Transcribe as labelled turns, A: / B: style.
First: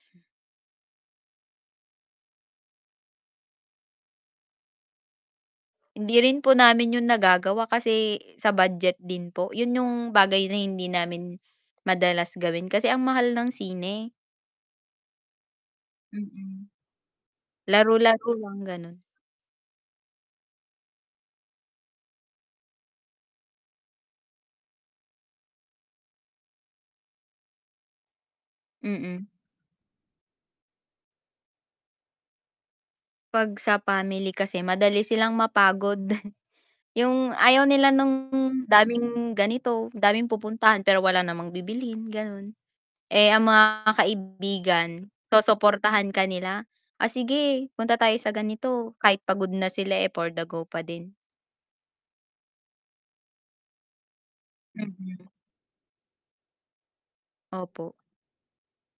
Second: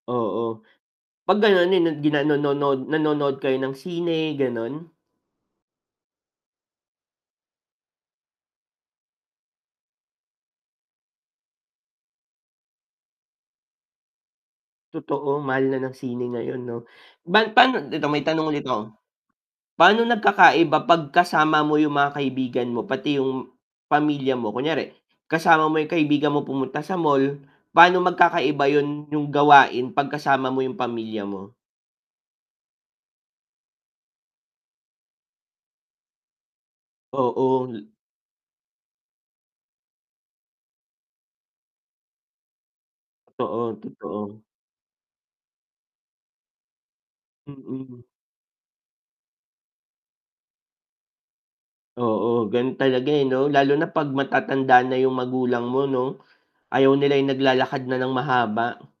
A: Oo, pag ganun yun, gi na- [unintelligible] no nod nood nanonood kayo ng sine, ganun?
B: Hindi rin po namin yung nagagawa kasi sa budget din po yun yung bagay na hindi namin madalas gawin kasi ang mahal ng sine.
A: Totoo mahal na ng sine
B: Mm,
A: ngayon no, ba pano dito may
B: laro-laro
A: tanong
B: lang,
A: ulit ako,
B: ganun.
A: pano nagkakaiba pag kasama mo yung mga kaibigan mo pati yung pamilya mo? Kunyari kasama mo yung kaibigan mo pumunta sa mall, pano magkakaiba yun
B: Mm.
A: yung gawain pag kasama mo yung pamilya mo?
B: Pag sa family kasi, madali silang mapagod, yung
A: Oo.
B: ayaw nila nung daming ganito daming pupuntahan, pero wala namang bibilhin, ganun, eh, ang mga
A: Oo, totoo.
B: kaibigan susuportahan ka nila, ah, sige punta
A: Mm.
B: tayo sa ganito kahit pagod na sila, eh, for the go pa din.
A: Oo ganun talaga, eh, 'no, lalo na pag matatanda na yung
B: Mm.
A: magulang mo 'no, ayaw nila'y naglalakad
B: Opo.
A: na ng mahaba.